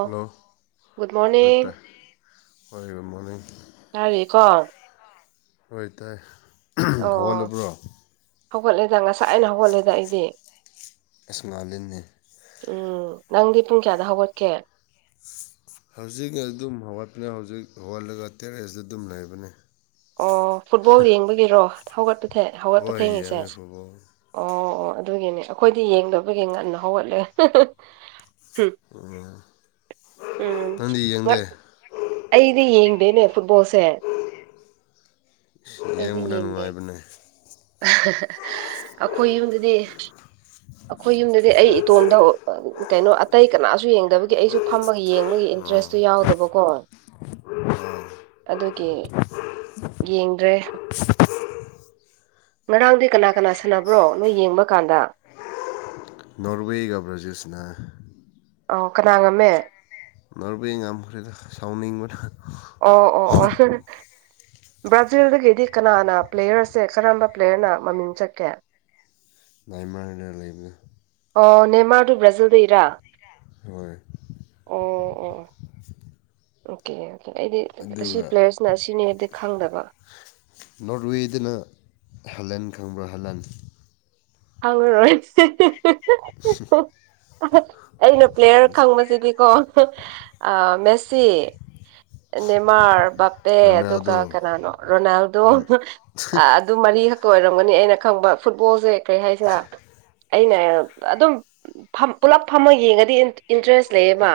Hello good ꯇꯥꯏ morning ꯇꯥꯏ ꯑꯩꯈꯣꯏ ꯔꯨꯝ ꯃꯃꯤꯡ ꯌꯥꯔꯦꯀꯣ꯫ ꯇꯥꯏ ꯇꯥꯏ ꯑꯣ ꯍꯧꯒꯠꯂꯕ꯭ꯔꯣ ꯍꯧꯒꯠꯂꯦꯗ ꯉꯁꯥꯏꯅ ꯍꯧꯒꯠꯂꯦꯗ ꯑꯩꯗꯤ ꯑꯦꯁ ꯁꯅꯥ ꯂꯤꯟꯅꯦ ꯎꯝ ꯅꯪꯗꯤ ꯄꯨꯡ ꯀꯌꯥꯗ ꯍꯧꯒꯠꯀꯦ ꯍꯧꯖꯤꯛ ꯑꯗꯨꯝ ꯍꯧꯒꯠꯄꯅ ꯍꯧꯖꯤꯛ ꯍꯧꯒꯠꯂꯒ ꯇꯦꯔꯦꯁꯇ ꯑꯗꯨꯝ ꯂꯩꯕꯅꯤ ꯑꯣ ꯐꯨꯠꯕꯣꯜ ꯌꯦꯡꯕꯒꯤꯔꯣ ꯍꯧꯒꯠꯄꯊ‌ꯦ ꯍꯧꯒꯠꯄ ꯍꯣꯏ ꯊꯦꯡꯉꯤꯁꯦ꯫ ꯌꯦꯡꯉꯦ ꯐꯨꯠꯕꯣꯜ ꯑꯣ ꯑꯣ ꯑꯗꯨꯒꯤꯅꯦ ꯑꯈꯣꯏꯗꯤ ꯌꯦꯡꯗꯕꯒꯤ ꯉꯟꯅ ꯍꯧꯒꯠꯂꯦ꯫ ꯍꯝ ꯎꯝ ꯎꯝ ꯅꯪꯗꯤ ꯌꯦꯡꯗꯦ ꯑꯩꯗꯤ ꯌꯦꯡꯗꯦꯅꯦ ꯐꯨꯠꯕꯣꯜꯁꯦ꯫ ꯑꯩꯗꯤ ꯌꯦꯡꯕꯅ ꯌꯦꯡꯗꯦ ꯅꯨꯡꯉꯥꯏꯕꯅꯦ ꯑꯩꯈꯣꯏ ꯌꯨꯝꯗꯗꯤ ꯑꯈꯣꯏ ꯌꯨꯝꯗꯗꯤ ꯑꯩ ꯏꯇꯣꯝꯗ ꯀꯩꯅꯣ ꯑꯇꯩ ꯀꯅꯥꯁꯨ ꯌꯦꯡꯗꯕꯒꯤ ꯑꯩꯁꯨ ꯐꯝꯃꯒ ꯌꯦꯡꯕꯒꯤ ꯏꯟꯇ꯭ꯔꯦꯁ꯫ ꯁꯨ ꯌꯥꯎꯗꯕꯀꯣ [unintelligible] ꯑꯗꯨꯒꯤ ꯌꯦꯡꯗ꯭ꯔꯦ ꯉꯔꯥꯡꯗꯤ ꯀꯅꯥ ꯀꯅꯥ ꯁꯥꯟꯅꯕ꯭ꯔꯣ ꯅꯣꯏ ꯌꯦꯡꯕ ꯀꯥꯟꯗ ꯄꯋꯦꯒꯕ꯭ꯔꯥꯖꯦꯁꯅ ꯑꯥꯎ ꯀꯅꯥ ꯉꯝꯃꯦ ꯅꯚ ꯌꯥꯝꯈ꯭ꯔꯦꯗ ꯁꯥꯎꯅꯤꯡꯕꯗ ꯑꯣ ꯑꯣ ꯑꯣ ꯕ꯭ꯔꯥꯖꯤꯜꯗꯒꯤꯗꯤ ꯀꯅꯥꯅ ꯄ꯭ꯂꯦꯌꯔꯁꯦ ꯀꯔꯝꯕ ꯄ꯭ꯂꯦꯌꯔꯅ ꯃꯃꯤꯡ ꯆꯠꯀꯦ꯫ [inaudible] ꯥꯅꯦꯃꯔꯅ ꯂꯩꯕꯅꯦ ꯑꯣ ꯅꯦꯃꯥꯔꯗꯨ ꯕ꯭ꯔꯥꯖꯤꯜꯗ ꯏꯔꯥ꯫ ꯍꯣꯏ ꯑꯣ ꯑꯣꯀꯦ ꯑꯣꯀꯦ ꯑꯩꯗꯤ ꯑꯁꯤ ꯑꯗꯨꯒ ꯄ꯭ꯂꯦꯌꯔꯁꯤꯅ ꯑꯁꯤꯅꯦ ꯍꯥꯏꯕꯗꯤ ꯈꯪꯗꯕ ꯅꯣꯔꯠꯋꯦꯗꯅ ꯍꯂꯟ ꯈꯪꯕ꯭ꯔꯥ ꯍꯂꯟ ꯍꯥꯡꯉꯔꫭꯏ꯫ ꯑꯩꯅ ꯄ꯭ꯂꯦꯌꯔ ꯈꯪꯕꯁꯤꯗꯤꯀꯣ ꯃꯦꯁꯤ ꯅꯦꯃꯥꯔ ꯕꯥꯞꯄꯦ ꯑꯗꯨꯒ ꯔꯣꯅꯥꯜꯗꯣ ꯀꯅꯥꯅꯣ ꯔꯣꯅꯥꯜꯗꯣ ꯑ ꯑꯗꯨ ꯃꯔꯤ ꯈꯛꯇ ꯑꯣꯏꯔꯝꯒꯅꯤ ꯑꯩꯅ ꯈꯪꯕ ꯐꯨꯠꯕꯣꯜꯁꯦ ꯀꯔꯤ ꯍꯥꯏꯁꯤꯔ ꯑꯩꯅ ꯑꯗꯨꯝ ꯄꯨꯂꯞ ꯐꯝꯃ ꯌꯦꯡꯉꯗꯤ ꯏꯟꯇꯔꯦꯁ ꯂꯩꯌꯦꯕ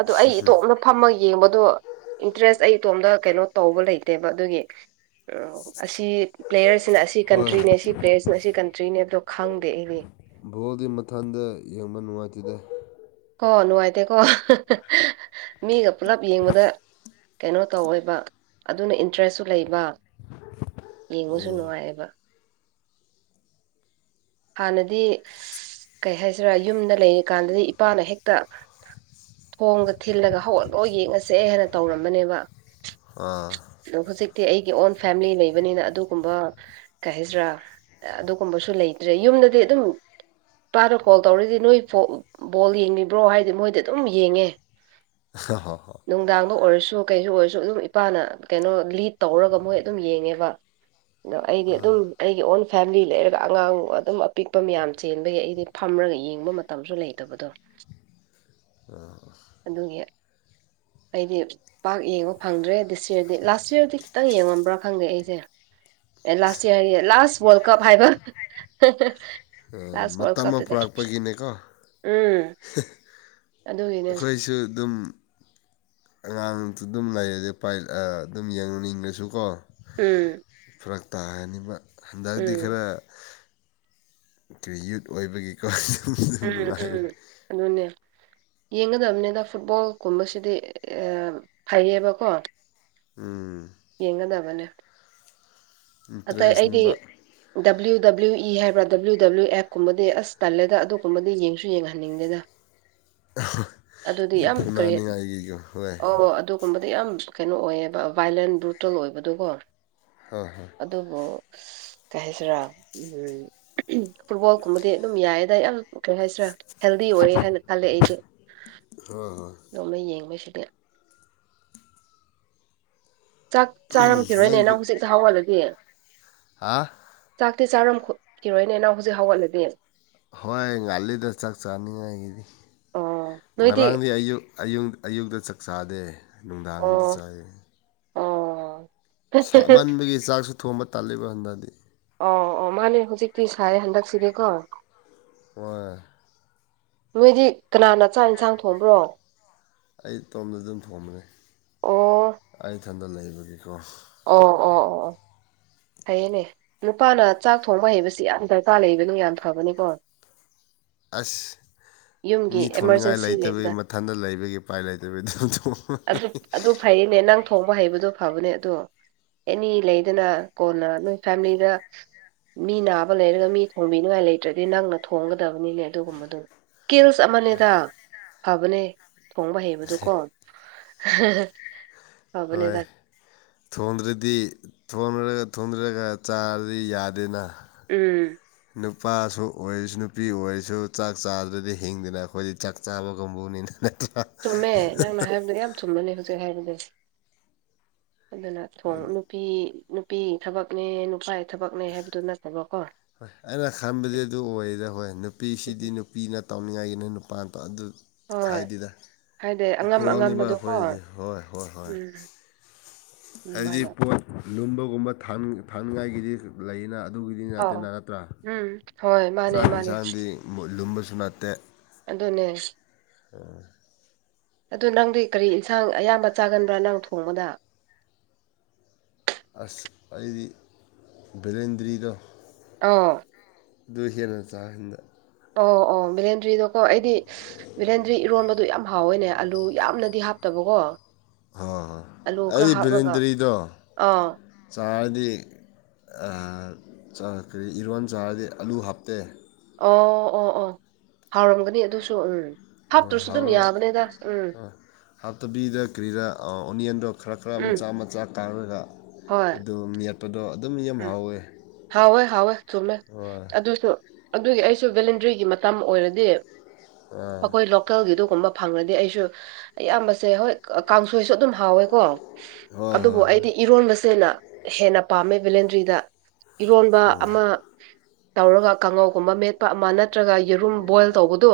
ꯑꯗꯨ ꯑꯩ ꯏꯇꯣꯝꯇ ꯐꯝꯃ ꯌꯦꯡꯕꯗꯣ ꯏꯟꯇꯔꯦꯁ ꯑꯩ ꯏꯇꯣꯝꯇ ꯀꯩꯅꯣ ꯇꯧꯕ ꯂꯩꯇꯦꯕ ꯑꯗꯨꯒꯤ ꯑꯣ ꯑꯁꯤ ꯄ꯭ꯂꯦꯌꯔꯁꯤꯅ ꯑꯁꯤ ꯍꯣꯏ ꯀꯟꯇ꯭ꯔꯤꯅꯦ ꯑꯁꯤ ꯄ꯭ꯂꯦꯌꯔꯁꯤꯅ ꯑꯁꯤ ꯀꯟꯇ꯭ꯔꯤꯅꯦ ꯗꯣ ꯈꯪꯗꯦ ꯑꯩꯗꯤ꯫ ꯚꯣꯜꯒꯤ ꯃꯊꯟꯗ ꯌꯦꯡꯕ ꯅꯨꯡꯉꯥꯏꯇꯦꯗ ꯀꯣ ꯅꯨꯡꯉꯥꯏꯇꯦꯀꯣ ꯃꯤꯒ ꯄꯨꯂꯞ ꯌꯦꯡꯕꯗ ꯀꯩꯅꯣ ꯇꯧꯋꯦꯕ ꯑꯗꯨꯅ ꯏꯟꯇꯔꯦꯁꯁꯨ ꯂꯩꯕ꯫ ꯌꯦꯡꯕꯁꯨ ꯅꯨꯡꯉꯥꯏꯌꯦꯕ ꯍꯥꯟꯅꯗꯤ ꯀꯩ ꯍꯥꯏꯁꯤꯔꯥ ꯌꯨꯝꯗ ꯂꯩꯔꯤꯀꯥꯟꯗꯗꯤ ꯏꯄꯥꯅ ꯍꯦꯛꯇ ꯊꯣꯡꯒ ꯊꯤꯜꯂꯒ ꯍꯧꯒꯠꯂꯣ ꯌꯦꯡꯉꯁꯦ ꯍꯥꯏꯅ ꯇꯧꯔꯝꯕꯅꯦꯕ꯫ ꯑꯥ ꯍꯧꯖꯤꯛꯇꯤ ꯑꯩꯒꯤ ꯑꯣꯟ ꯐꯦꯃꯤꯂꯤ ꯂꯩꯕꯅꯤꯅ ꯑꯗꯨꯒꯨꯝꯕ꯫ ꯀꯩ ꯍꯥꯏꯖ꯭ꯤꯔ ꯑꯗꯨꯒꯨꯝꯕꯁꯨ ꯂꯩꯇ꯭ꯔꯦ ꯌꯨꯝꯗꯗꯤ ꯑꯗꯨꯝ ꯏꯄꯥꯅ ꯀꯣꯜ ꯇꯧꯔꯗꯤ ꯅꯣꯏ ꯕꯣꯜ ꯌꯦꯡꯉꯤꯕ꯭ꯔꯣ ꯍꯥꯏꯗꯤ ꯃꯣꯏꯗꯤ ꯑꯗꯨꯝ ꯌꯦꯡꯉꯦ ꯍꫭ ꯍꯣ ꯍꯣ꯫ ꯅꯨꯡꯗꯥꯡꯗ ꯑꯣꯏꯔꯁꯨ ꯀꯩꯁꯨ ꯑꯣꯏꯔꯁꯨ ꯑꯗꯨꯝ ꯏꯄꯥꯅ ꯀꯩꯅꯣ ꯂꯤꯠ ꯇꯧꯔꯒ ꯃꯣꯏ ꯑꯗꯨꯝ ꯌꯦꯡꯉꯦꯕ ꯑꯩꯗꯤ ꯑꯥ ꯑꯗꯨꯝ ꯑꯩꯒꯤ ꯑꯣꯟ ꯐꯦꯃꯤꯂꯤ ꯂꯩꯔꯒ ꯑꯉꯥꯡ ꯑꯗꯨꯝ ꯑꯄꯤꯛꯄ ꯃꯌꯥꯝ ꯆꯦꯟꯕꯒꯤ ꯑꯩꯗꯤ ꯐꯝꯔꯒ ꯌꯦꯡꯕ ꯃꯇꯝꯁꯨ ꯂꯩꯇꯕꯗꯣ ꯑꯗꯨꯒꯤ ꯑ ꯑꯩꯗꯤ ꯄꯥꯛ ꯌꯦꯡꯕ ꯐꯪꯗ꯭ꯔꯦ ꯗꯤꯁ ꯌꯤꯔꯗꯤ ꯂꯥꯁ ꯌꯤꯔꯗꯤ ꯈꯤꯇꯪ ꯌꯦꯡꯉꯝꯕ꯭ꯔꯥ ꯈꯪꯗꯦ ꯑꯩꯁꯦ ꯑꯦ ꯂꯥꯁ ꯏꯌꯔ ꯍꯥꯏꯌꯦ ꯂꯥꯁ ꯋꯥꯔꯜ ꯀꯞ ꯍꯥꯏꯕ ꯍ ꯍ ꯇꯝꯃ ꯄꯨꯔꯥꯥꯛꯄꯒꯤꯅꯦꯀꯣ ꯎꯝ ꯑꯗꯨꯒꯤꯅꯦ ꯑꯩꯈꯣꯏꯁꯨ ꯑꯗꯨꯝ ꯑꯉꯥꯡꯇꯨ ꯗꯨꯝ ꯂꯩꯔꯗꯤ ꯄꯥꯏ ꯑꯗꯨꯝ ꯌꯦꯡꯅꯤꯡꯉꯁꯨ ꯀꯣ꯫ ꯎꯝ ꯐꯔꯛ ꯇꯥꯔꯅꯤꯕ ꯍꯟꯗꯛꯇꯤ ꯎꯝ ꯈꯔ ꯇꯌꯨꯠ ꯑꯣꯏꯕꯒꯤ ꯑꯁ ꯍꯨ ꯍ ꯎꯝ ꯎꯝ ꯑꯗꯨꯅꯦ ꯌꯦꯡꯒꯗꯝꯅ‌ꯦꯗ ꯐꯨꯠꯕꯣꯜ ꯀꯨꯝꯕꯁꯤꯗꯤ ꯐꯩꯌꯦꯕꯀꯣ꯫ ꯎꯝ ꯌꯦꯡꯒꯗꯕꯅꯦ꯫ ꯑꯇꯩ ꯑꯩꯗꯤ ꯏꯟꯇꯔꯦꯁꯅꯦꯕ ꯗꯕ꯭ꯂꯤꯎ ꯗꯕ꯭ꯂꯤꯎ ꯏ ꯍꯥꯏꯕ꯭ꯔꯥ ꯗꯕ꯭ꯂꯤꯎ ꯗꯕ꯭ꯂꯤꯎ ꯑꯦꯞꯀꯨꯝꯕꯗꯤ ꯑꯁ ꯇꯜꯂꯦꯗ ꯑꯗꯨꯒꯨꯝꯕꯗꯤ ꯌꯦꯡꯁꯨ ꯌꯦꯡꯍꯟꯅꯤꯡꯗꯦꯗ꯫ [inaudible] ꯑꯗꯨꯗꯤ ꯃꯤ ꯌꯥꯝ ꯐꯨꯅꯥꯅꯤꯉꯥꯏꯒꯤꯒ ꯍꯣꯏ ꯒꯨꯝꯕꯗꯤ ꯌꯥꯝ ꯀꯩꯅꯣ ꯑꯣꯏꯌꯦꯕ ꯚꯥꯏꯂꯦꯟ ꯕ꯭ꯔꯨꯇꯦꯜ ꯑꯣꯏꯕꯗꯨ ꯀꯣ ꯍꯣꯏ ꯍꯣꯏ ꯑꯗꯨꯕꯨ ꯀꯩ ꯍꯥꯏꯁꯤꯔꯥ꯫ ꯐꯨꯠꯕꯣꯜ ꯀꯨꯝꯕꯗꯤ ꯑꯗꯨꯝ ꯌꯥꯏꯌꯦꯗ ꯌꯥꯝ ꯀꯩ ꯍꯥꯏꯁꯤꯔꯥ ꯍꯦꯜꯗꯤ ꯑꯣꯏꯔꯦ ꯍꯥꯏꯅ ꯈꯜꯂꯦ ꯑꯩꯗꯨ ꯂꯣꯏꯃ ꯌꯦꯡꯕꯁꯤꯗꯤ ꯆꯥꯛ ꯆꯥꯔꯝꯈꯤꯔꯣꯏꯅꯦ ꯅꯪ ꯍꯧꯖꯤꯛꯁꯦ ꯍꯧꯍꯜꯂꯗꯤ ꯍꯥꯥ ꯆꯥꯛꯇꯤ ꯆꯥꯔꯝ ꯈꯣꯠꯈꯤꯔꯣꯏꯅꯦ ꯅꯪ ꯍꯧꯖꯤꯛ ꯍꯧꯒꯠꯂꯗꯤ꯫ ꯍꯣꯏ ꯉꯥꯜꯂꯤꯗ ꯆꯥꯛ ꯆꯥꯅꯤꯡꯉꯥꯏꯒꯤꯗꯤ ꯑꯣ ꯅꯣꯏꯗꯤ ꯉꯔꯥꯡꯗꯤ ꯑꯌꯨꯛ ꯑꯌꯨꯛꯇ ꯆꯥꯛ ꯆꯥꯗꯦ ꯅꯨꯡꯗꯥꯡꯗ ꯑꯣ ꯆꯥꯏꯌ‌ꯦ꯫ ꯑꯣ ꯁꯥꯃꯟꯕꯒꯤ ꯆꯥꯛꯁꯨ ꯊꯣꯡꯕ ꯇꯥꯜꯂꯤꯕ ꯍꯟꯗꯗꯤ ꯑꯣ ꯑꯣ ꯃꯥꯅꯦ ꯍꯧꯖꯤꯛꯇꯤ ꯁꯥꯏꯌ‌ꯦ ꯍꯟꯗꯛꯁꯤꯗꯤꯀꯣ꯫ ꯋꯥ ꯅꯣꯏꯗꯤ ꯀꯅꯥꯅ ꯆꯥꯛ ꯑ‌ꯦꯟꯁꯥꯡ ꯊꯣꯡꯕ꯭ꯔꯣ꯫ ꯑꯩ ꯇꯣꯝꯅ ꯑꯗꯨꯝ ꯊꯣꯡꯕꯅꯤ ꯑꯣ ꯑꯩ ꯏꯊꯟꯗ ꯂꯩꯕꯒꯤꯀꯣ ꯑꯣ ꯑꯣ ꯑꯣ ꯑꯣ ꯐꯩꯌꯦꯅꯦ ꯅꯨꯄꯥꯅ ꯆꯥꯛ ꯊꯣꯡꯕ ꯍꯩꯕꯁꯤ ꯌꯥꯝ ꯗꯔꯀꯥꯔ ꯂꯩꯕꯅꯤ ꯌꯥꯝ ꯐꯕꯅꯤꯀꯣ [inaudible] ꯑꯁ ꯌꯨꯝꯒꯤ ꯃꯤ ꯊꯣꯟꯅꯤꯡꯉꯥꯏ ꯑꯦꯃꯥꯔꯖꯦꯟꯁꯤ ꯂꯩꯕꯗ ꯂꯩꯇꯕꯒꯤ ꯃꯊꯟꯇ ꯂꯩꯕꯒꯤ ꯎꯄꯥꯏ ꯂꯩꯇꯕꯒꯤ ꯑꯗꯨꯝ ꯊꯣꯛ ꯑꯗꯨ ꯑꯗꯨ ꯐꯩꯌꯦꯅꯦ ꯅꯪ ꯊꯣꯡꯕ ꯍꯩꯕꯗꯣ ꯐꯕꯅꯦ ꯑꯗꯣ ꯑꯦꯅꯤ ꯂꯩꯗꯅ ꯀꯣꯟꯅ ꯅꯣꯏ ꯐꯦꯃꯤꯂꯤꯒ ꯃꯤ ꯅꯥꯕ ꯂꯩꯔꯒ ꯃꯤ ꯊꯣꯡꯕꯤꯅꯤꯉꯥꯏ ꯂꯩꯇ꯭ꯔꯗꯤ ꯅꯪꯅ ꯊꯣꯡꯒꯗꯕꯅꯤꯅꯦ ꯑꯗꯨꯒꯨꯝꯕꯗꯨ꯫ ꯀꯤꯜꯁ ꯑꯃꯅꯦꯗ ꯐꯕꯅꯦ ꯊꯣꯡꯕ ꯍꯩꯕꯗꯨꯀꯣ [unintelligible] ꯐꯕꯅꯦꯗ ꯍꯣꯏ ꯊꯣꯡꯗ꯭ꯔꯗꯤ ꯊꯣꯡꯉ ꯊꯣꯡꯗ꯭ꯔꯒ ꯆꯥꯔꯗꯤ ꯌꯥꯗꯦꯅ ꯎꯝ ꯅꯨꯄꯥꯁꯨ ꯑꯣꯏꯔꯁꯨ ꯅꯨꯄꯤ ꯑꯣꯏꯔꯁꯨ ꯆꯥꯛ ꯆꯥꯗ꯭ꯔꯗꯤ ꯍꯤꯡꯗꯅ ꯑꯩꯈꯣꯏꯗꯤ ꯆꯥꯛ ꯆꯥꯕ ꯀꯥꯡꯕꯨꯅꯤꯅ ꯅꯠꯇ‌ꯦ ꯍꯥ꯫ ꯆꯨꯝꯃꯦ ꯅꯪꯅ ꯍꯥꯏꯕ ꯌꯥꯝ ꯆꯨꯝꯕꯅ‌ꯦ ꯍꯧꯖꯤꯛ ꯍꯥꯏꯕꯗ ꯑꯗꯨꯅ ꯊꯣꯡ꯫ ꯅꯨꯄꯤ ꯅꯨꯄꯤ ꯊꯕꯛꯅꯦ ꯅꯨꯄꯥꯏ ꯊꯕꯛꯅꯦ ꯍꯥꯏꯕꯗꯨꯣ ꯅꯠꯇꯕꯀꯣ ꯍꯣꯏ ꯑꯩꯅ ꯈꯟꯕꯗꯤ ꯑꯗꯨ ꯑꯣꯏꯗ ꯍꯣꯏ ꯅꯨꯄꯤꯁꯤꯗꯤ ꯎꯝ ꯅꯨ ꯅꯨꯄꯤꯅ ꯇꯧꯅꯤꯡꯉꯥꯏꯒꯤ ꯅ ꯅꯨꯄꯥꯗꯣ ꯑꯗꯨ ꯍꯣꯏ ꯈꯥꯏꯗꯦꯗ ꯍꯥꯏꯗꯤ ꯑꯉꯝ ꯏꯀꯣꯡꯡꯝꯉꯤꯕ ꯑꯉꯝꯕꯗꯣꯀꯣ ꯑꯩꯈꯣꯏꯗꯤ ꯍꯣꯏ ꯍꯣꯏ ꯍꯣꯏ ꯎꯝ ꯍꯥꯏꯕꯗꯤ ꯑꯗꯨꯃꯥꯏꯅ ꯄꯣꯠ ꯂꯨꯝꯕꯒꯨꯝꯕ ꯊꯥꯡ ꯊꯥꯡꯅꯤꯡꯉꯥꯏꯒꯤꯗꯤ ꯂꯩꯅ ꯑꯗꯨꯒꯤꯗꯤ꯫ ꯑꯥꯎ ꯅꯠꯇꯦꯅ ꯅꯠꯇ꯭ꯔꯥ ꯎꯝ꯫ ꯍꯣꯏ ꯃꯥꯅꯦ ꯆꯥꯛ ꯃꯥꯅꯦ ꯌꯦꯟꯁꯥꯡꯗꯤ ꯃꯨꯠ ꯂꯨꯝꯕꯁꯨ ꯅꯠꯇꯦ ꯑꯗꯨꯅꯦ ꯑ ꯑꯗꯨ ꯅꯪꯗꯤ ꯀꯔꯤ ꯏꯟꯁꯥꯡ ꯑꯌꯥꯝꯕ ꯆꯥꯒꯟꯕ꯭ꯔꯥ ꯅꯪ ꯊꯣꯡꯕꯗ ꯑꯁ ꯑꯩꯗꯤ ꯕꯂꯦꯟꯗ꯭ꯔꯤꯗ ꯑꯣ ꯗꯨ ꯍꯦꯟꯅ ꯆꯥꯍꯟꯗ ꯑꯣ ꯑꯣ ꯕꯤꯂꯦꯟꯗ꯭ꯔꯤꯗꯣꯀꯣ ꯑꯩꯗꯤ ꯚꯂꯦꯟꯗ꯭ꯔꯤ ꯏꯔꯣꯟꯕꯗꯨ ꯌꯥꯝ ꯍꯥꯎꯋꯦꯅꯦ ꯑꯂꯨ ꯌꯥꯝꯅꯗꯤ ꯍꯥꯞꯇꯕꯀꯣ꯫ ꯍ ꯍꯣꯏ ꯑꯂꯨ ꯈꯔ ꯑꯩ ꯍꯥꯞꯂꯒ ꯚꯂꯤꯟꯗꯔꯤꯗꯣ ꯑꯥ ꯆꯥꯔꯗꯤ ꯑ ꯆ ꯀꯔꯤ ꯏꯔꯣꯟ ꯆꯥꯔꯗꯤ ꯑꯂꯨ ꯍꯥꯞꯇꯦ ꯑꯣ ꯑꯣ ꯑꯣ ꯍꯥꯎꯔꯝꯒꯅꯤ ꯑꯗꯨꯁꯨ ꯎꯝ ꯍꯣꯏ ꯍꯥꯞꯇ꯭ꯔꯁꯨ ꯑꯗꯨꯝ ꯍꯥꯎꯔꯣꯏ ꯌꯥꯕꯅꯦꯗ ꯎꯝ ꯍꯥꯞꯇꯕꯤꯗ ꯀ꯭ꯔꯤꯔꯥ ꯑꯣꯅꯤꯌꯟꯗꯣ ꯈꯔ ꯈꯔ ꯎꯝ ꯃꯆꯥ ꯃꯆꯥ ꯀꯥꯔꯒ ꯍꯣꯏ ꯑꯗꯨ ꯃꯦꯠꯄꯗꯣ ꯑꯗꯨꯝ ꯌꯥꯝ ꯎꯝ ꯍꯥꯎꯋꯦ ꯍꯥꯎꯋꯦ ꯍꯥꯎꯋꯦ ꯆꯨꯝꯃꯦ ꯍꯣꯏ ꯑꯗꯨꯁꯨ ꯑꯗꯨꯒꯤ ꯑꯩꯁꯨ ꯚꯦꯂꯦꯟꯗ꯭ꯔꯤꯒꯤ ꯃꯇꯝ ꯑꯣꯏꯔꯗꯤ ꯑꯥ ꯑꯩꯈꯣꯏ ꯂꯣꯀꯦꯜꯒꯤ ꯑꯗꯨ ꯒꯨꯝꯕ ꯐꯪꯅꯗꯤ ꯑꯩꯁꯨ ꯑꯌꯥꯝꯕꯁꯦ ꯍꯣꯏ ꯀꯥꯡꯁꯣꯏꯁꯨ ꯑꯗꯨꯝ ꯍꯥꯎꯋꯦꯀꯣ ꯍꯣꯏ ꯑꯗꯨꯕꯨ ꯍꯣꯏ ꯍꯣꯏ ꯑꯩꯗꯤ ꯏꯔꯣꯟꯕꯁꯦꯅ ꯍꯦꯟꯅ ꯄꯥꯝꯃꯦ ꯚꯤꯂꯦꯟꯗ꯭ꯔꯤꯗ ꯏꯔꯣꯟꯕ ꯑꯃ ꯇꯧꯔꯒ ꯀꯥꯡꯉꯧꯒꯨꯝꯕ ꯃꯦꯠꯄ ꯑꯃ ꯅꯠꯇ꯭ꯔꯒ ꯌꯦꯔꯨꯝ ꯕꯣꯏꯜ ꯇꯧꯕꯗꯣ꯫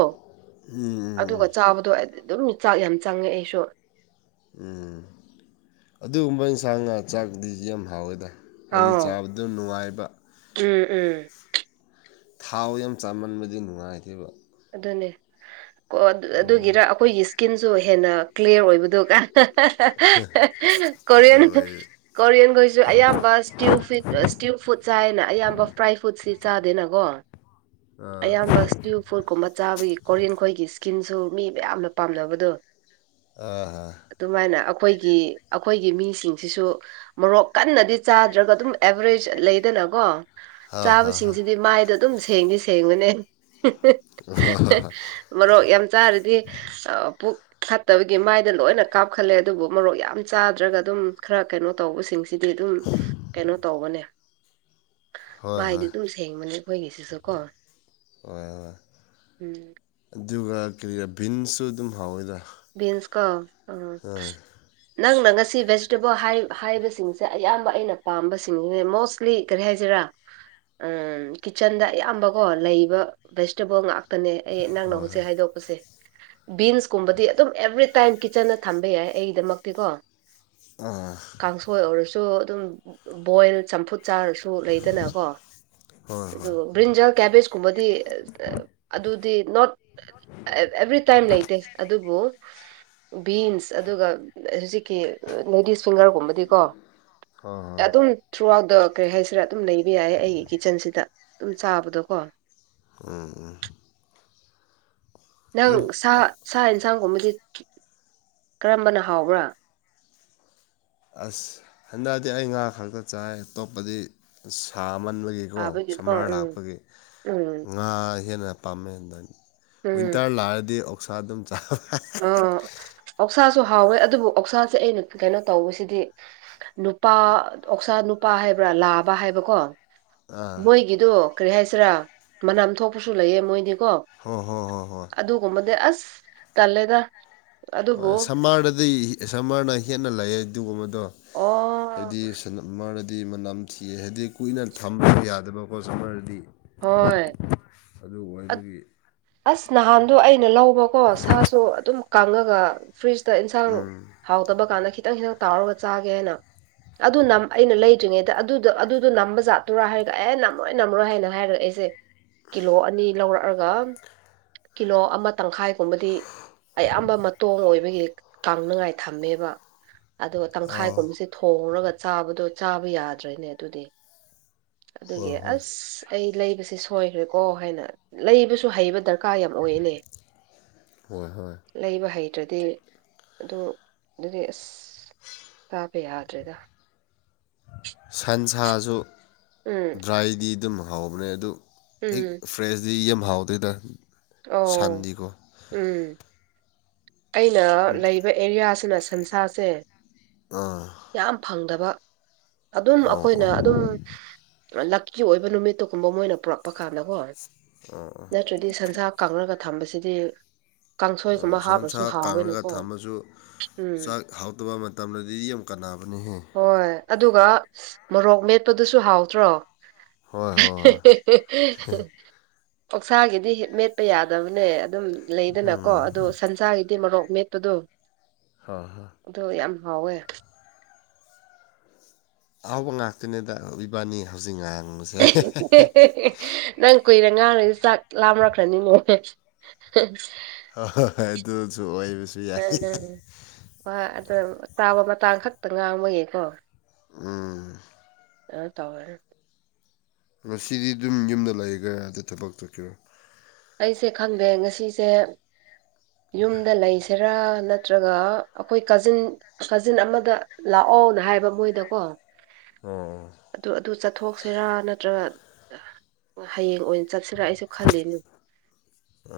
ꯎꯝ ꯑꯗꯨꯒ ꯎꯝ ꯆꯥꯕꯗꯣ ꯑꯗꯨꯝ ꯆꯥꯛ ꯌꯥꯝ ꯆꯪꯉꯦ ꯑꯩꯁꯨ꯫ ꯎꯝ ꯑꯗꯨꯒꯨꯝꯕ ꯌꯦꯟꯁꯥꯡ ꯉꯥ ꯆꯥꯛꯗꯤ ꯌꯥꯝ ꯍꯥꯎꯋꯦꯗ ꯍꯥꯏꯗꯤ ꯑꯥꯎ ꯆꯥꯕꯗꯨ ꯅꯨꯡꯉꯥꯏꯕ ꯎꯝ ꯎꯝ ꯊꯥꯎ ꯌꯥꯝ ꯆꯥꯃꯟꯕꯗꯤ ꯅꯨꯡꯉꯥꯏꯇꯦꯕ ꯑꯗꯨꯅꯦ ꯀꯣ ꯑꯗꯨ ꯑꯗꯨꯒꯤꯔ ꯑꯩꯈꯣꯏꯒꯤ ꯁ꯭ꯀꯤꯟꯁꯨ ꯍꯦꯟꯅ ꯀ꯭ꯂꯤꯌꯥꯔ ꯑꯣꯏꯕꯗꯨꯒ [unintelligible] ꯑꯗꯨ ꯀ‌ꯣꯔꯤꯌꯟ ꯑꯣꯏ ꯀꯣꯔꯤꯌꯟꯈꯩꯁꯨ ꯑꯌꯥꯝꯕ ꯏꯁꯇꯤꯌꯨ ꯐꯨꯗ ꯏꯁꯇꯤꯌꯨ ꯐꯨꯗ ꯆꯥꯏꯌꯦꯅ ꯑꯌꯥꯝꯕ ꯐ꯭ꯔꯥꯏ ꯐꯨꯗꯁꯤ ꯆꯥꯗꯦꯅꯀꯣ ꯑꯥ ꯑꯌꯥꯝꯕ ꯏꯁ꯭ꯇ꯭ꯌꯨ ꯐꯨꯗ ꯀꯨꯝꯕ ꯆꯥꯕꯒꯤ ꯀꯣꯔꯤꯌꯟ ꯈꯣꯏꯒꯤ ꯏꯁꯀꯤꯟꯁꯨ ꯃꯤ ꯃꯌꯥꯝꯅ ꯄꯥꯝꯅꯕꯗꯣ [inaudible] ꯑꯥ ꯑꯗꯨꯃꯥꯏꯅ ꯑꯩꯈꯣꯏꯒꯤ ꯑꯩꯈꯣꯏꯒꯤ ꯃꯤꯁꯤꯡꯁꯤꯁꯨ ꯃꯣꯔꯣꯛ ꯀꯟꯅꯗꯤ ꯆꯥꯗ꯭ꯔꯒ ꯑꯗꯨꯝ ꯑꯦꯚ꯭ꯔꯦꯖ ꯂꯩꯗꯅꯀꯣ ꯍꯥ ꯍꯥ ꯍꯥ ꯆꯥꯕꯁꯤꯡꯁꯤꯗꯤ ꯃꯥꯏꯗ‌ꯣ ꯑꯗꯨꯝ ꯁꯦꯡꯗꯤ ꯁꯦꯡꯕꯅꯦ ꯍꯣꯏ ꯍꯣꯏ ꯍꯣꯏ ꯃꯔꯣꯛ ꯌꯥꯝ ꯆꯥꯔꯗꯤ ꯄꯨꯛ ꯐꯠꯇꯕꯒꯤ ꯃꯥꯏꯗ ꯂꯣꯏꯅ ꯀꯥꯞꯈꯠꯂꯦ ꯑꯗꯨꯕꯨ ꯃꯨꯔꯣꯛ ꯌꯥꯝ ꯆꯥꯗ꯭ꯔꯒ ꯑꯗꯨꯝ ꯈꯔ ꯀꯩꯅꯣ ꯇꯧꯕꯁꯤꯡꯁꯤ ꯗꯤ ꯑꯗꯨꯝ ꯀꯩꯅꯣ ꯇꯧꯕꯅꯦ ꯍꯣꯏ ꯍꯣꯏ ꯃꯥꯏꯗꯤ ꯑꯗꯨꯝ ꯁꯦꯡꯕꯅꯦ ꯑꯩꯈꯣꯏꯒꯤꯁꯤꯁꯨ ꯀꯣ ꯍꯣꯏ ꯍꯣꯏ꯫ ꯎꯝ ꯑꯗꯨꯒ ꯀꯔꯤꯔꯥ ꯚꯤꯟꯁꯁꯨ ꯑꯗꯨꯝ ꯍꯥꯎꯋꯦꯗ ꯕꯤꯟꯁ ꯀꯣ ꯑ ꯍꯣꯏ ꯅꯪꯅ ꯉꯁꯤ ꯚꯦꯖꯤꯇꯦꯕꯜ ꯍꯥꯏ ꯍꯥꯏꯕꯁꯤꯡꯁꯦ ꯑꯌꯥꯝꯕ ꯑꯩꯅ ꯄꯥꯝꯕꯁꯤꯡꯅꯦ ꯃꯣꯁꯂꯤ ꯀꯔꯤ ꯍꯥꯏꯁꯤꯔꯥ ꯎ ꯀꯤꯠꯆꯟꯗ ꯑꯌꯥꯝꯕꯀꯣ ꯂꯩꯕ ꯚꯦꯖꯤꯇꯦꯕꯜ ꯉꯥꯛ ꯇꯅꯦ ꯑꯩ ꯅꯪꯅ ꯍꯣꯏ ꯍꯧꯖꯤꯛ ꯍꯣꯏ ꯍꯥꯏꯗꯣꯛꯄꯁꯦ ꯕꯤꯟꯁ ꯀꯨꯝꯕꯗꯤ ꯑꯗꯨꯝ ꯑꯦꯕ꯭ꯔꯤ ꯇꯥꯏꯝ ꯀꯤꯠꯆꯟꯗ ꯊꯝꯕ ꯌꯥꯏ ꯑꯩꯗꯃꯛꯇꯤꯀꯣ꯫ ꯑꯥ꯫ ꯀꯥꯡꯁꯣꯏ ꯑꯣꯏꯔꯁꯨ ꯑꯗꯨꯝ ꯕꯣꯏꯜ ꯆꯝꯐꯨꯠ ꯆꯥꯔꯁ ꯇꯨ ꯂ‌ꯩꯗꯅꯀꯣ ꯍꯣꯏ ꯑꯗꯨ꯫ ꯍꯣꯏ ꯕ꯭ꯔꯤꯟꯖꯜ ꯀꯦꯕꯦꯖꯀꯨꯝꯕꯗꯤ ꯑ ꯑꯗꯨꯗꯤ ꯅꯣꯠ꯫ ꯑꯦꯚ꯭ꯔꯤ ꯇꯥꯏꯝ ꯂꯩꯇꯦ ꯑꯗꯨꯕꯨ ꯕꯤꯟꯁ ꯑꯗꯨꯒ ꯍꯧꯖꯤꯛꯀꯤ ꯂꯦꯗꯤꯁ ꯐꯤꯡꯒꯔꯒꯨꯝꯕꯗꯤꯀꯣ ꯍꯣꯏ ꯍꯣꯏ ꯑꯗꯨꯝ꯫ ꯊ꯭ꯔꯨ ꯑꯥꯎꯠ ꯗ ꯀꯔꯤ ꯍꯥꯏꯁꯤꯔꯥ ꯑꯗꯨꯝ ꯂꯩꯕ ꯌꯥꯏ ꯑꯩꯒꯤ ꯀꯤꯆꯟꯁꯤꯗ ꯑꯗꯨꯝ ꯆꯥꯕꯗꯣꯀꯣ ꯎꯝ ꯎꯝ꯫ ꯅꯪ ꯑꯗꯨ ꯁꯥ ꯁꯥ ꯌꯦꯟꯁꯥꯡꯒꯨꯝꯕꯗꯤ ꯀꯔꯝꯕꯅ ꯍꯥꯎꯕ꯭ꯔꯥ꯫ ꯑꯁ ꯍꯟꯗꯛꯗꯤ ꯑꯩ ꯉꯥ ꯈꯛꯇ ꯆꯥꯏ ꯑꯇꯣꯞꯄꯗꯤ ꯁꯥ ꯃꯟꯕꯒꯤ ꯀꯣ ꯍꯥꯕꯒꯤꯀꯣ ꯁꯝꯃꯥꯔ ꯎꯝ ꯂꯥꯛꯄꯒꯤ ꯎꯝ ꯉꯥ ꯍꯦꯟꯅ ꯄꯥꯝꯃꯦ ꯑꯗꯥꯟ ꯎꯝ ꯋꯤꯟꯇꯔ ꯂꯥꯛꯔꯗꯤ ꯑꯣꯛꯁꯥ ꯑꯗꯨꯝ ꯆꯥꯕ [unintelligible] ꯑ ꯑꯣꯛꯁꯥꯁꯨ ꯍꯥꯎꯋ‌ꯦ ꯑꯗꯨꯕꯨ ꯑꯣꯛꯁꯥꯁꯦ ꯑꯩꯅ ꯀꯩꯅꯣ ꯇꯧꯕꯁꯤꯗꯤ ꯅꯨꯄꯥ ꯑꯣꯛꯁꯥ ꯅꯨꯄꯥ ꯍꯥꯏꯕ꯭ꯔꯥ ꯂꯥꯕ ꯍꯥꯏꯕꯀꯣ꯫ ꯑꯥ ꯃꯣꯏꯒꯤꯗꯤ ꯀꯔꯤ ꯍꯥꯏꯁꯤꯔꯥ ꯃꯅꯝ ꯊꯣꯛꯄꯁꯨ ꯂꯩꯌꯦ ꯃꯣꯏꯗꯤꯀꯣ ꯍꯣ ꯍꯣ ꯍꯣꯏ ꯍꯣꯏ ꯑꯗꯨꯒꯨꯝꯕꯗꯤ ꯑꯁ ꯇꯜꯂꯦꯗ ꯑꯗꯨꯕꯨ ꯍꯣꯏ ꯁꯝꯃꯔꯗꯗꯤ ꯁꯝꯃꯔꯅ ꯍꯦꯟꯅ ꯂꯩꯌꯦ ꯑꯗꯨꯒꯨꯝꯕ꯫ ꯗꯣ ꯑꯣ ꯍꯥꯏꯗꯤ ꯁꯟꯃꯔꯗꯗꯤ ꯃꯅꯝ ꯊꯤ ꯍꯥꯏꯗꯤ ꯀꯨꯏꯅ ꯊꯝꯕ ꯌꯥꯗꯕꯀꯣ ꯁꯃꯔꯗꯗꯤ ꯍꯣꯏ ꯑꯠ꯫ ꯑꯁ ꯅꯍꯥꯟꯗꯣ ꯑꯩꯅ ꯂꯧꯕꯀꯣ ꯁꯥꯁꯨ ꯑꯗꯨꯝ ꯀꯪꯉꯒ ꯐ꯭ꯔꯤꯖꯇ ꯌꯦꯟꯁꯥꯡ ꯎꯝ ꯍꯥꯎꯇꯕ ꯀꯥꯟꯗ ꯈꯤꯇꯪ ꯈꯤꯇꯪ ꯇꯥꯎꯔꯒ ꯆꯥꯒꯦ ꯍꯥꯏꯅ ꯑꯗꯨ ꯅꯝ ꯑꯩꯅ ꯂꯩꯇ꯭ꯔꯤꯉꯩꯗ ꯑꯗꯨꯗ ꯑꯗꯨꯗꯣ ꯅꯝꯕ ꯖꯥꯠꯇꯨꯔꯥ ꯍꯥꯏꯔꯒ ꯑꯦ ꯅꯝꯃꯣꯏ ꯅꯝꯃꯔꯣꯏ ꯍꯥꯏꯅ ꯍꯥꯏꯔꯒ ꯑꯩꯁꯦ ꯀꯤꯂꯣ ꯑꯅꯤ ꯂꯧꯔꯛꯑꯒ ꯀꯤꯂꯣ ꯑꯃ ꯇꯪꯈꯥꯏꯒꯨꯝꯕꯗꯤ꯫ ꯑꯌꯥꯝꯕ ꯃꯇꯣꯡ ꯑꯣꯏꯕꯒꯤ ꯀꯥꯡꯅꯉꯥꯏ ꯊꯝꯃꯦꯕ ꯑꯗꯣ ꯇꯪꯈꯥꯏ ꯑꯣ ꯀꯨꯝꯕꯤꯁꯦ ꯊꯣꯡꯔꯒ ꯆꯥꯕꯗꯣ ꯆꯥꯕ ꯌꯥꯗ꯭ꯔꯦꯅꯦ ꯑꯗꯨꯗꯤ ꯑꯗꯨꯒꯤ ꯍꯣꯏ ꯍꯣꯏ ꯑꯁ ꯑꯩ ꯂꯩꯕꯁꯦ ꯁꯣꯏꯈ꯭ꯔꯦꯀꯣ ꯍꯥꯏꯅ ꯂꯩꯕꯁꯨ ꯍꯩꯕ ꯗꯔꯀꯥꯔ ꯌꯥꯝ ꯑꯣꯏꯌ‌ꯦꯅꯦ꯫ ꯍꯣꯏ ꯍꯣꯏ ꯂꯩꯕ ꯍꯩꯇ꯭ꯔꯗꯤ ꯑꯗꯨ ꯑꯗꯨꯗꯤ ꯑꯁ꯫ ꯇꯥꯕ ꯌꯥꯗ꯭ꯔꯦꯗ ꯁꯟꯁꯁꯨ ꯎꯝ ꯗ꯭ꯔꯥꯏꯗꯤ ꯑꯗꯨꯝ ꯍꯧꯕꯅꯦ ꯑꯗꯨ ꯍꯦꯛ ꯎꯝ ꯐ꯭ꯔꯦꯁ ꯁꯤ ꯌꯥꯝ ꯍꯥꯎꯗꯣꯏꯗ ꯑꯣ ꯎꯝ ꯑꯩꯅ ꯂꯩꯕ ꯑꯦꯔꯤꯌꯥꯁꯤꯅ ꯁꯟꯁꯥꯁꯦ [unintelligible] ꯌꯥꯝ ꯐꯪꯗꯕ ꯑꯗꯨꯝ ꯑꯣ ꯑꯩꯈꯣꯏꯅ ꯑꯣ ꯑꯗꯨꯝ ꯂꯛꯀꯤ ꯑꯣꯏꯕ ꯅꯨꯃꯤꯠꯇꯨꯒꯨꯝꯕ ꯃꯣꯏꯅ ꯄꯨꯔꯛꯄ ꯀꯥꯟꯗꯀꯣ ꯅꯠꯇ꯭ꯔꯗꯤ ꯁꯟꯁꯥ ꯀꯥꯡꯂꯒ ꯊꯝꯕꯁꯤꯗꯤ ꯀꯥꯡꯁꯣꯏꯒꯨꯝꯕ ꯁꯟꯁꯥ ꯍꯥꯞꯂꯁꯨ ꯀꯉꯒ ꯍꯥꯎꯋꯦꯅꯀꯣ ꯊꯝꯃꯁꯨ ꯎꯝ ꯆꯥꯛ ꯍꯥꯎꯇꯕ ꯃꯇꯝꯗꯗꯤ ꯌꯥꯝ ꯀꯥꯟꯅꯕꯅꯦꯍꯦ ꯍꯣꯏ ꯑꯗꯨꯒ ꯃꯣꯔꯣꯛ ꯃꯦꯠꯄꯗꯨꯁꯨ ꯍꯥꯎꯇ꯭ꯔꯣ ꯍꯣꯏ ꯍꯣꯏ ꯍꯣꯏ ꯀꯛꯁꯥꯒꯤꯗꯤ ꯍꯦꯠꯃꯦꯠ ꯆꯠꯄ ꯌꯥꯗꯕꯅꯦ ꯑꯗꯨꯝ ꯂꯩꯗꯅꯀꯣ ꯑꯗꯨꯗꯣ ꯁꯟꯁꯥꯒꯤꯗꯤ ꯃꯣꯔꯣꯛ ꯃꯦꯠꯄꯗꯣ [unintelligible] ꯑꯣ ꯌꯥꯝ ꯍꯥꯎꯋꯦ ꯑꯍꯥꯎꯕ ꯉꯥꯛꯇꯅꯦꯗ ꯏꯕꯥꯅꯤ ꯍꯧꯖꯤꯛ ꯉꯥꯡꯁꯦ [unintelligible] ꯅꯪ ꯀꯨꯏꯅ ꯉꯥꯡ ꯂꯩꯔꯗꯤ ꯆꯥꯛ ꯂꯥꯝꯔꯛꯈ꯭ꯔꯅꯤꯅꯦ ꯍ ꯑꯗꯨꯁꯨ ꯑꯣꯏꯕꯁꯨ ꯌꯥꯏ ꯎꯝ ꯎꯝꯝ ꯍꯣꯏ ꯑꯗ ꯆꯥꯕ ꯃꯇꯥꯡ ꯈꯛꯇ ꯉꯥꯡꯕꯒꯀꯣ ꯎꯝ ꯑ ꯇꯧ꯭ꯔ ꯉꯁꯤꯗꯤ ꯑꯗꯨꯝ ꯌꯨꯝꯗ ꯂꯩꯒꯗ ꯊꯕꯛ ꯆꯠꯀꯔꯣ ꯑꯩꯁꯦ ꯈꯪꯗꯦ ꯉꯁꯤꯁꯦ ꯌꯨꯝꯗ ꯂꯩꯁꯤꯔꯥ ꯅꯠꯇ꯭ꯔꯒ ꯑꯩꯈꯣꯏ ꯀꯖꯤꯟ ꯀꯥꯖꯤꯟ ꯑꯃꯗ ꯂꯥꯛꯑꯣꯅ ꯍꯥꯏꯕ ꯃꯣꯏꯗꯀꯣ [unintelligible] ꯑꯗꯨ ꯑꯗꯨ ꯆꯠꯊꯣꯛꯁꯤꯔꯥ ꯅꯠꯇ꯭ꯔꯒ ꯍꯩꯌꯦꯡ ꯑꯣꯏꯅ ꯆꯠꯁꯤꯔ ꯑꯩꯁꯨ ꯈꯜꯂꯤꯅꯨ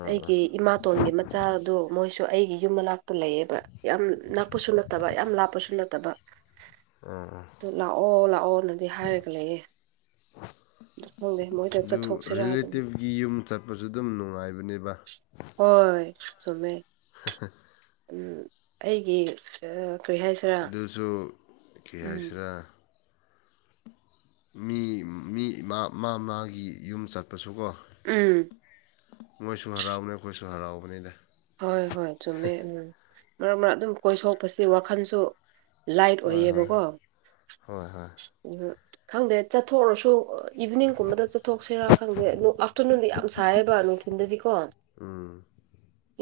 ꯑꯩꯒꯤ ꯏꯃꯥꯇꯣꯟꯒꯤ ꯃꯆꯥꯗꯣ ꯃꯣꯏꯁꯨ ꯑꯩꯒꯤ ꯌꯨꯝ ꯃꯅꯥꯛꯇ ꯂꯩꯌꯦꯕ ꯌꯥꯝ ꯉꯛꯄꯁꯨ ꯐꯠꯇꯕ ꯌꯥꯝ ꯂꯥꯞꯄꯁꯨ ꯅꯠꯇꯕ [unintelligible] ꯑꯗꯨ ꯂꯥꯛꯑꯣ ꯂꯥꯛꯑꯣꯅꯗꯤ ꯍꯥꯏꯔꯒ ꯂꯩꯌꯦꯦ ꯑꯗꯨ ꯈꯪꯗꯦ ꯃꯣꯏꯗ ꯑꯗꯨ ꯆꯠꯊꯣꯛꯁꯤꯔꯥ ꯑꯗꯨꯝ ꯔꯤꯂꯦꯇꯤꯞꯒꯤ ꯌꯨꯝ ꯆꯠꯄꯁꯨ ꯑꯗꯨꯝ ꯅꯨꯡꯉꯥꯏꯕꯅꯦꯕ ꯍꯣꯏ ꯆꯨꯝꯃꯦ ꯎꯝ ꯑꯩꯒꯤ ꯀꯔꯤ ꯍꯥꯏꯁꯤꯔꯥ ꯣ ꯀ ꯎꯝ ꯍꯥꯏꯁꯤꯔꯥ ꯃꯤ ꯃꯤ ꯃꯥ ꯃꯥꯒꯤ ꯌꯨꯝ ꯆꯠꯄꯁꯨ ꯀꯣ ꯎꯝ ꯃꯣꯏꯁꯨ ꯍꯔꯥꯎꯕꯅꯤ ꯑꯩꯈꯣꯏꯁꯨ ꯍꯔꯥꯎꯕꯅꯤꯗ ꯍꯣꯏ ꯍꯣꯏ ꯆꯨꯝꯃꯦ ꯎꯝ ꯃꯔꯛ ꯃꯔꯛ ꯑꯗꯨꯝ ꯀꯣꯏ ꯁꯣꯛꯄꯁꯤ ꯋꯥꯈꯜꯁꯨ ꯂꯥꯏꯠ ꯍꯣꯏ ꯍꯣꯏ ꯑꯣꯏꯌꯦꯕꯀꯣ ꯑ ꯍꯣꯏ ꯍꯣꯏ ꯈꯪꯗꯦ ꯆꯠꯊꯣꯛꯔꯁꯨ ꯏꯚꯤꯅꯤꯡꯒꯨꯝꯕꯗ ꯆꯠꯊꯣꯛꯁꯤꯔꯥ ꯈꯪꯗꯦ ꯑꯗꯨ ꯑꯥꯐꯇꯔꯅꯨꯟꯗ ꯌꯥꯝ ꯁꯥꯏꯌꯦꯕ ꯊꯤꯟꯗꯗꯤꯀꯣ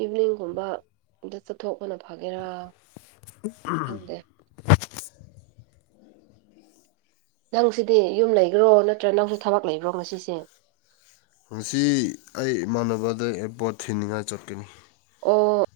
ꯏꯚꯤꯅꯤꯡꯒꯨꯝꯕꯗ ꯆꯠꯊꯣꯛꯄꯅ ꯐꯒꯦꯔꯥ ꯈꯪꯗꯦ ꯅꯪꯁꯤꯗꯤ ꯌꯨꯝ ꯂꯩꯒ꯭ꯔꯣ ꯅꯠꯇ꯭ꯔ ꯅꯪꯁꯨ ꯊꯕꯛ ꯂꯩꯕ꯭ꯔꯣ ꯉꯁꯤꯁꯦ ꯉꯁꯤ ꯑꯩ ꯏꯃꯥꯟꯅꯕꯗ ꯑꯦꯔꯄꯣꯠ ꯊꯤꯅꯤꯡꯉꯥꯏ ꯆꯠꯀꯅꯤ ꯑꯣ